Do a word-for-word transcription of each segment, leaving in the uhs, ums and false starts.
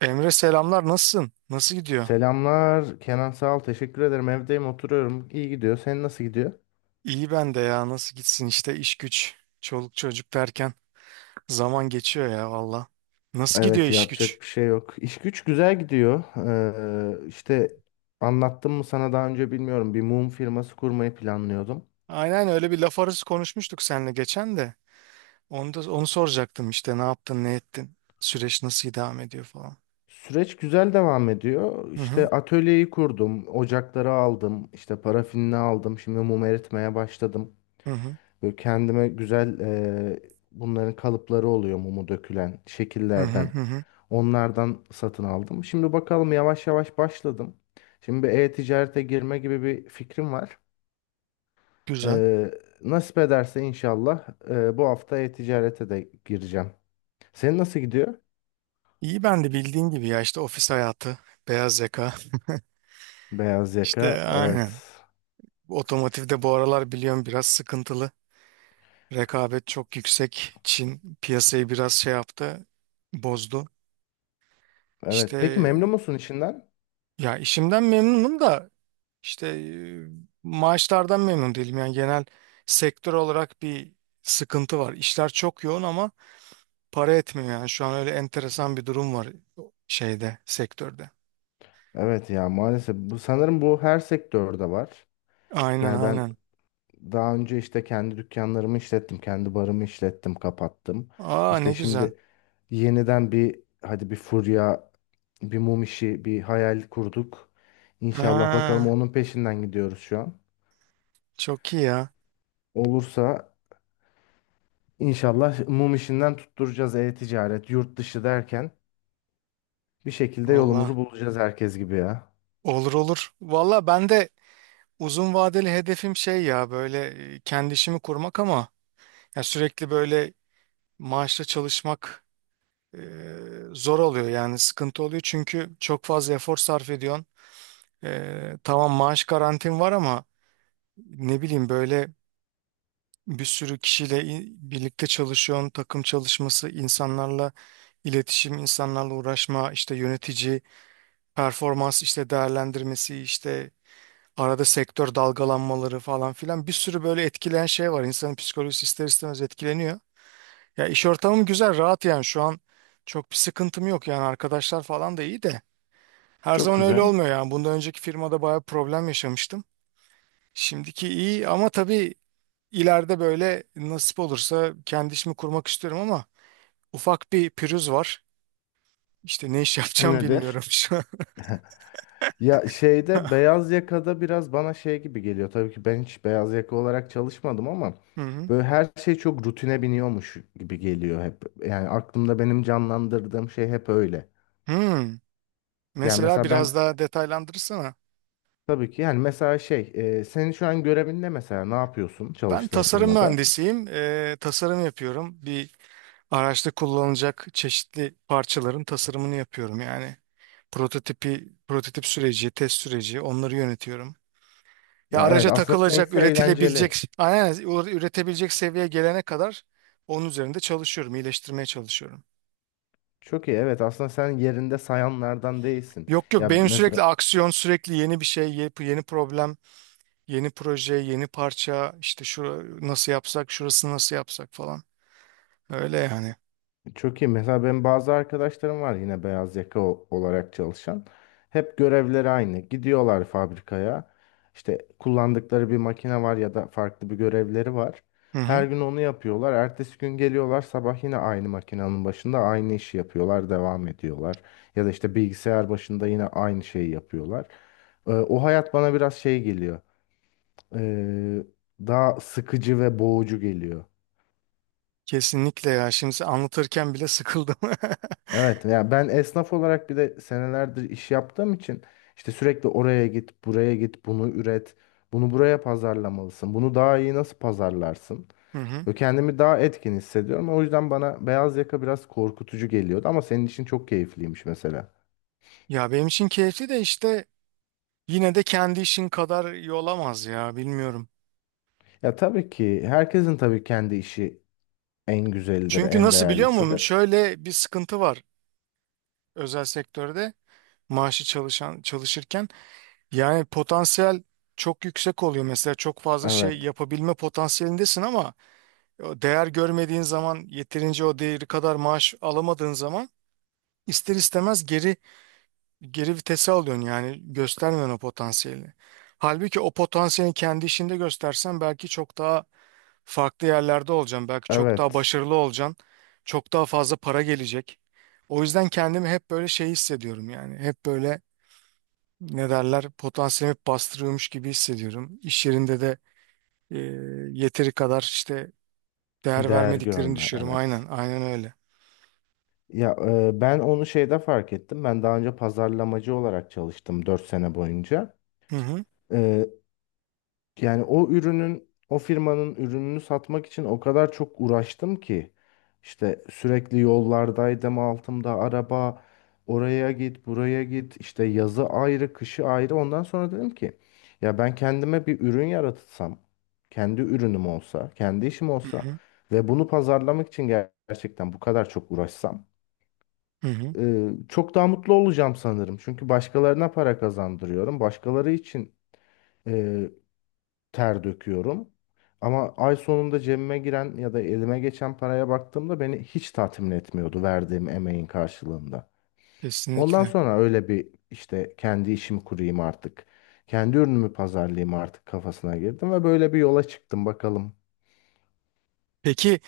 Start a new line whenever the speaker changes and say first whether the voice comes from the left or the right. right: Emre selamlar, nasılsın? Nasıl gidiyor?
left: Selamlar Kenan, sağ ol, teşekkür ederim. Evdeyim, oturuyorum, iyi gidiyor. Senin nasıl gidiyor?
right: İyi, ben de ya, nasıl gitsin işte, iş güç çoluk çocuk derken zaman geçiyor ya, valla. Nasıl gidiyor
left: Evet,
right: iş güç?
left: yapacak bir şey yok, iş güç güzel gidiyor. ee, işte anlattım mı sana daha önce bilmiyorum, bir mum firması kurmayı planlıyordum.
right: Aynen, öyle bir laf arası konuşmuştuk seninle geçen de. Onu da onu soracaktım işte, ne yaptın ne ettin? Süreç nasıl devam ediyor falan?
left: Süreç güzel devam ediyor.
right: Hı hı
left: İşte atölyeyi kurdum, ocakları aldım, işte parafinini aldım, şimdi mum eritmeye başladım.
right: hı hı
left: Böyle kendime güzel ee, bunların kalıpları oluyor, mumu dökülen
right: hı hı
left: şekillerden.
right: hı. Hı.
left: Onlardan satın aldım. Şimdi bakalım, yavaş yavaş başladım. Şimdi bir e-ticarete girme gibi bir fikrim var.
right: Güzel.
left: Ee, nasip ederse inşallah e, bu hafta e-ticarete de gireceğim. Senin nasıl gidiyor?
right: İyi, ben de bildiğin gibi ya, işte ofis hayatı, beyaz yaka.
left: Beyaz
right: İşte
left: yaka. Evet.
right: aynen. Otomotivde bu aralar biliyorum biraz sıkıntılı. Rekabet çok yüksek. Çin piyasayı biraz şey yaptı, bozdu.
left: Evet. Peki
right: İşte,
left: memnun musun işinden?
right: ya, işimden memnunum da işte e, maaşlardan memnun değilim. Yani genel sektör olarak bir sıkıntı var. İşler çok yoğun ama para etmiyor yani. Şu an öyle enteresan bir durum var şeyde, sektörde.
left: Evet ya, maalesef bu sanırım bu her sektörde var.
right: Aynen
left: Yani ben
right: aynen.
left: daha önce işte kendi dükkanlarımı işlettim, kendi barımı işlettim, kapattım.
right: Aa, ne
left: İşte
right: güzel.
left: şimdi yeniden bir hadi bir furya, bir mum işi, bir hayal kurduk. İnşallah bakalım,
right: Ha,
left: onun peşinden gidiyoruz şu an.
right: çok iyi ya.
left: Olursa inşallah mum işinden tutturacağız, e-ticaret, yurt dışı derken bir şekilde
right: Valla
left: yolumuzu bulacağız herkes gibi ya.
right: olur olur. Valla ben de uzun vadeli hedefim şey ya, böyle e, kendi işimi kurmak ama ya sürekli böyle maaşla çalışmak e, zor oluyor yani, sıkıntı oluyor, çünkü çok fazla efor sarf ediyorsun. E, tamam, maaş garantin var ama ne bileyim, böyle bir sürü kişiyle i- birlikte çalışıyorsun, takım çalışması, insanlarla iletişim, insanlarla uğraşma, işte yönetici, performans işte değerlendirmesi, işte arada sektör dalgalanmaları falan filan, bir sürü böyle etkileyen şey var. İnsanın psikolojisi ister istemez etkileniyor. Ya iş ortamım güzel, rahat yani şu an çok bir sıkıntım yok yani, arkadaşlar falan da iyi de. Her
left: Çok
right: zaman öyle
left: güzel.
right: olmuyor yani. Bundan önceki firmada bayağı problem yaşamıştım. Şimdiki iyi ama tabii ileride böyle nasip olursa kendi işimi kurmak istiyorum ama ufak bir pürüz var. İşte ne iş
left: O
right: yapacağım bilmiyorum
left: nedir?
right: şu an.
left: Ya şeyde, beyaz yakada biraz bana şey gibi geliyor. Tabii ki ben hiç beyaz yaka olarak çalışmadım ama
right: Hı hı.
left: böyle her şey çok rutine biniyormuş gibi geliyor hep. Yani aklımda benim canlandırdığım şey hep öyle.
right: Hmm.
left: Yani
right: Mesela
left: mesela
right: biraz
left: ben,
right: daha detaylandırırsana.
left: tabii ki, yani mesela şey, e, senin şu an görevin ne mesela, ne yapıyorsun
right: Ben
left: çalıştığın
right: tasarım
left: firmada?
right: mühendisiyim. Eee, tasarım yapıyorum. Bir araçta kullanılacak çeşitli parçaların tasarımını yapıyorum. Yani prototipi, prototip süreci, test süreci, onları yönetiyorum. Ya
left: Ya evet,
right: araca
left: aslında
right: takılacak,
left: seninkisi
right: üretilebilecek,
left: eğlenceli.
right: aynen üretebilecek seviyeye gelene kadar onun üzerinde çalışıyorum, iyileştirmeye çalışıyorum.
left: Çok iyi, evet, aslında sen yerinde sayanlardan değilsin.
right: Yok yok,
left: Ya
right: benim sürekli
left: mesela
right: aksiyon, sürekli yeni bir şey, yeni yeni problem, yeni proje, yeni parça, işte şu nasıl yapsak, şurasını nasıl yapsak falan. Öyle yani.
left: çok iyi. Mesela benim bazı arkadaşlarım var yine beyaz yaka o- olarak çalışan. Hep görevleri aynı. Gidiyorlar fabrikaya. İşte kullandıkları bir makine var ya da farklı bir görevleri var.
right: Hı
left: Her
right: hı.
left: gün onu yapıyorlar. Ertesi gün geliyorlar sabah, yine aynı makinenin başında aynı işi yapıyorlar, devam ediyorlar. Ya da işte bilgisayar başında yine aynı şeyi yapıyorlar. Ee, o hayat bana biraz şey geliyor. Ee, daha sıkıcı ve boğucu geliyor.
right: Kesinlikle ya. Şimdi anlatırken bile sıkıldım.
left: Evet ya, ben esnaf olarak bir de senelerdir iş yaptığım için işte sürekli oraya git, buraya git, bunu üret, bunu buraya pazarlamalısın. Bunu daha iyi nasıl pazarlarsın?
right: Hı hı.
left: Ve kendimi daha etkin hissediyorum. O yüzden bana beyaz yaka biraz korkutucu geliyordu ama senin için çok keyifliymiş mesela.
right: Ya benim için keyifli de işte yine de kendi işin kadar iyi olamaz ya, bilmiyorum.
left: Ya tabii ki herkesin tabii kendi işi en güzelidir,
right: Çünkü
left: en
right: nasıl, biliyor musun?
left: değerlisidir.
right: Şöyle bir sıkıntı var özel sektörde, maaşı çalışan çalışırken. Yani potansiyel çok yüksek oluyor. Mesela çok fazla şey
left: Evet.
right: yapabilme potansiyelindesin ama o değer görmediğin zaman, yeterince o değeri kadar maaş alamadığın zaman ister istemez geri geri vitese alıyorsun yani, göstermiyorsun o potansiyeli. Halbuki o potansiyeli kendi işinde göstersen belki çok daha farklı yerlerde olacaksın. Belki çok daha
left: Evet.
right: başarılı olacaksın. Çok daha fazla para gelecek. O yüzden kendimi hep böyle şey hissediyorum yani. Hep böyle ne derler, potansiyelimi hep bastırıyormuş gibi hissediyorum. İş yerinde de e, yeteri kadar işte değer
left: Değer
right: vermediklerini
left: görme.
right: düşünüyorum. Aynen
left: Evet.
right: aynen öyle.
left: Ya e, ben onu şeyde fark ettim. Ben daha önce pazarlamacı olarak çalıştım dört sene boyunca.
right: Hı hı.
left: E, yani o ürünün, o firmanın ürününü satmak için o kadar çok uğraştım ki. İşte sürekli yollardaydım, altımda araba, oraya git, buraya git, işte yazı ayrı, kışı ayrı. Ondan sonra dedim ki ya ben kendime bir ürün yaratsam, kendi ürünüm olsa, kendi işim
right: Hı
left: olsa
right: hı.
left: ve bunu pazarlamak için ger- gerçekten bu kadar çok uğraşsam.
right: Hı hı.
left: Ee, çok daha mutlu olacağım sanırım. Çünkü başkalarına para kazandırıyorum. Başkaları için e, ter döküyorum. Ama ay sonunda cebime giren ya da elime geçen paraya baktığımda beni hiç tatmin etmiyordu, verdiğim emeğin karşılığında. Ondan
right: Kesinlikle.
left: sonra öyle bir, işte kendi işimi kurayım artık. Kendi ürünümü pazarlayayım artık kafasına girdim ve böyle bir yola çıktım, bakalım.
right: Peki,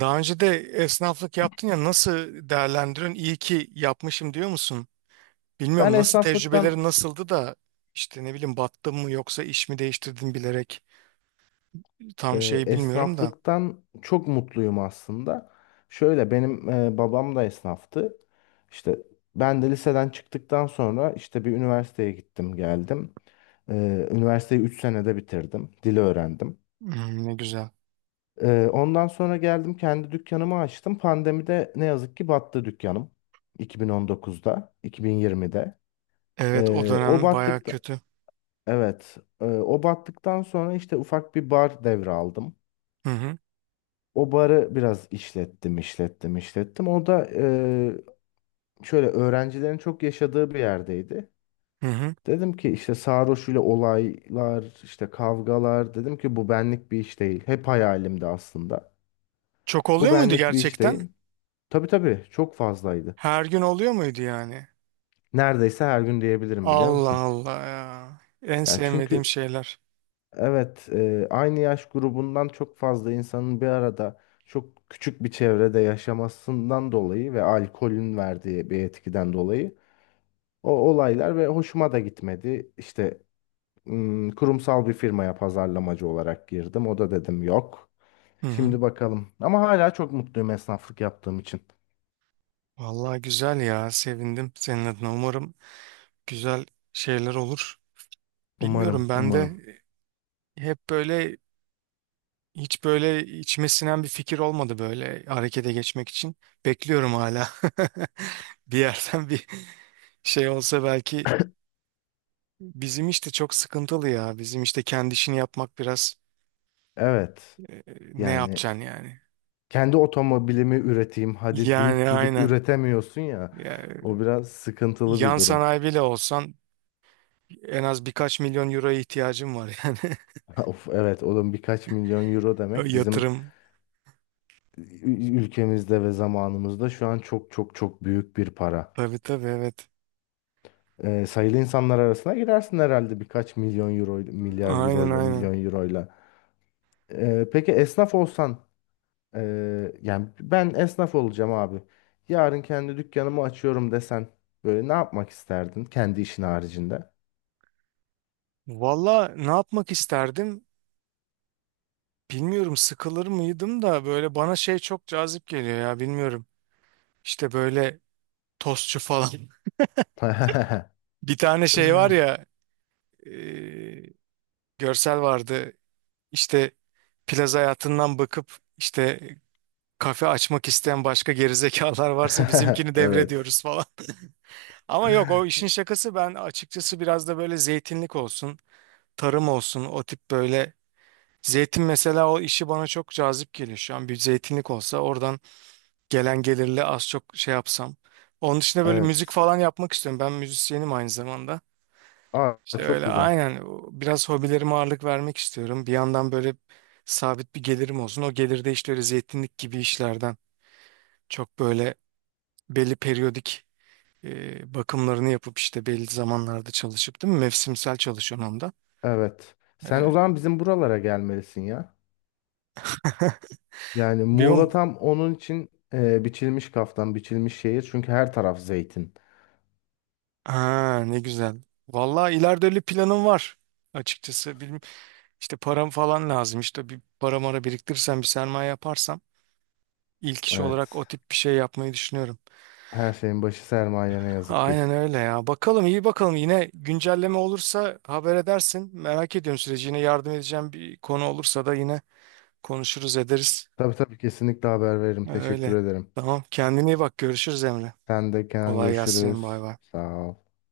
right: daha önce de esnaflık yaptın ya, nasıl değerlendiriyorsun? İyi ki yapmışım diyor musun?
left: Ben
right: Bilmiyorum, nasıl, tecrübelerin
left: esnaflıktan
right: nasıldı da işte ne bileyim, battın mı yoksa iş mi değiştirdin bilerek, tam
left: Ee,
right: şeyi bilmiyorum da.
left: esnaflıktan çok mutluyum aslında. Şöyle benim e, babam da esnaftı. İşte ben de liseden çıktıktan sonra işte bir üniversiteye gittim geldim. Ee, üniversiteyi üç senede bitirdim. Dili öğrendim.
right: Hmm, ne güzel.
left: Ee, ondan sonra geldim, kendi dükkanımı açtım. Pandemide ne yazık ki battı dükkanım. iki bin on dokuzda, iki bin yirmide.
right: Evet, o
left: Ee, o
right: dönem baya
left: battıkta,
right: kötü.
left: evet, e, o battıktan sonra işte ufak bir bar devraldım.
right: Hı hı,
left: O barı biraz işlettim, işlettim, işlettim. O da eee, şöyle öğrencilerin çok yaşadığı bir yerdeydi.
right: hı hı.
left: Dedim ki işte sarhoş ile olaylar, işte kavgalar. Dedim ki bu benlik bir iş değil. Hep hayalimdi aslında.
right: Çok
left: Bu
right: oluyor muydu
left: benlik bir iş değil.
right: gerçekten?
left: Tabii tabii, çok fazlaydı.
right: Her gün oluyor muydu yani?
left: Neredeyse her gün diyebilirim, biliyor
right: Allah
left: musun?
right: Allah ya. En
left: Yani
right: sevmediğim
left: çünkü
right: şeyler.
left: evet, eee, aynı yaş grubundan çok fazla insanın bir arada çok küçük bir çevrede yaşamasından dolayı ve alkolün verdiği bir etkiden dolayı o olaylar ve hoşuma da gitmedi. İşte ım, kurumsal bir firmaya pazarlamacı olarak girdim. O da dedim yok.
right: Hı hı.
left: Şimdi bakalım. Ama hala çok mutluyum esnaflık yaptığım için.
right: Vallahi güzel ya, sevindim senin adına, umarım güzel şeyler olur.
left: Umarım,
right: Bilmiyorum, ben
left: umarım.
right: de hep böyle hiç böyle içime sinen bir fikir olmadı böyle harekete geçmek için. Bekliyorum hala. Bir yerden bir şey olsa belki. Bizim işte çok sıkıntılı ya. Bizim işte kendi işini yapmak biraz
left: Evet.
right: e, ne
left: Yani
right: yapacaksın yani?
left: kendi otomobilimi üreteyim hadi deyip
right: Yani
left: gidip
right: aynen.
left: üretemiyorsun ya.
right: Yani
left: O biraz sıkıntılı bir
right: yan
left: durum.
right: sanayi bile olsan en az birkaç milyon euroya ihtiyacın var yani.
left: Of evet oğlum, birkaç milyon euro
right: O
left: demek bizim
right: yatırım.
left: ü- ülkemizde ve zamanımızda şu an çok çok çok büyük bir para.
right: Tabii tabii, evet.
left: e, sayılı insanlar arasına girersin herhalde birkaç milyon euro, milyar
right: Aynen
left: euroyla,
right: aynen.
left: milyon euroyla. E, peki esnaf olsan, e, yani ben esnaf olacağım abi. Yarın kendi dükkanımı açıyorum desen, böyle ne yapmak isterdin kendi işin haricinde?
right: Valla ne yapmak isterdim? Bilmiyorum, sıkılır mıydım da, böyle bana şey çok cazip geliyor ya, bilmiyorum. İşte böyle tostçu falan. Bir tane şey var ya, e, görsel vardı. İşte plaza hayatından bakıp, işte kafe açmak isteyen başka gerizekalar varsa bizimkini
left: Evet.
right: devrediyoruz falan. Ama yok, o işin şakası. Ben açıkçası biraz da böyle zeytinlik olsun, tarım olsun, o tip böyle. Zeytin mesela, o işi bana çok cazip geliyor şu an, bir zeytinlik olsa oradan gelen gelirle az çok şey yapsam. Onun dışında böyle müzik
left: Evet.
right: falan yapmak istiyorum. Ben müzisyenim aynı zamanda.
left: Aa
right: İşte
left: çok
right: öyle
left: güzel.
right: aynen, o- biraz hobilerime ağırlık vermek istiyorum. Bir yandan böyle sabit bir gelirim olsun. O gelir de işte öyle zeytinlik gibi işlerden çok böyle belli periyodik e, bakımlarını yapıp işte belli zamanlarda çalışıp, değil mi? Mevsimsel çalışıyorum onda.
left: Evet. Sen o
right: E,
left: zaman bizim buralara gelmelisin ya. Yani
right: bir
left: Muğla
right: o-
left: tam onun için e, biçilmiş kaftan, biçilmiş şehir. Çünkü her taraf zeytin.
right: Ha, ne güzel. Vallahi ileride öyle planım var açıkçası. İşte param falan lazım. İşte bir para mara biriktirirsem, bir sermaye yaparsam ilk iş olarak o
left: Evet.
right: tip bir şey yapmayı düşünüyorum.
left: Her şeyin başı sermaye, ne yazık ki.
right: Aynen öyle ya. Bakalım, iyi bakalım. Yine güncelleme olursa haber edersin. Merak ediyorum süreci. Yine yardım edeceğim bir konu olursa da yine konuşuruz ederiz.
left: Tabii tabii, kesinlikle haber veririm. Teşekkür
right: Öyle.
left: ederim.
right: Tamam. Kendine iyi bak. Görüşürüz Emre.
left: Sen de Kenan,
right: Kolay gelsin. Bay
left: görüşürüz.
right: bay.
left: Sağ ol.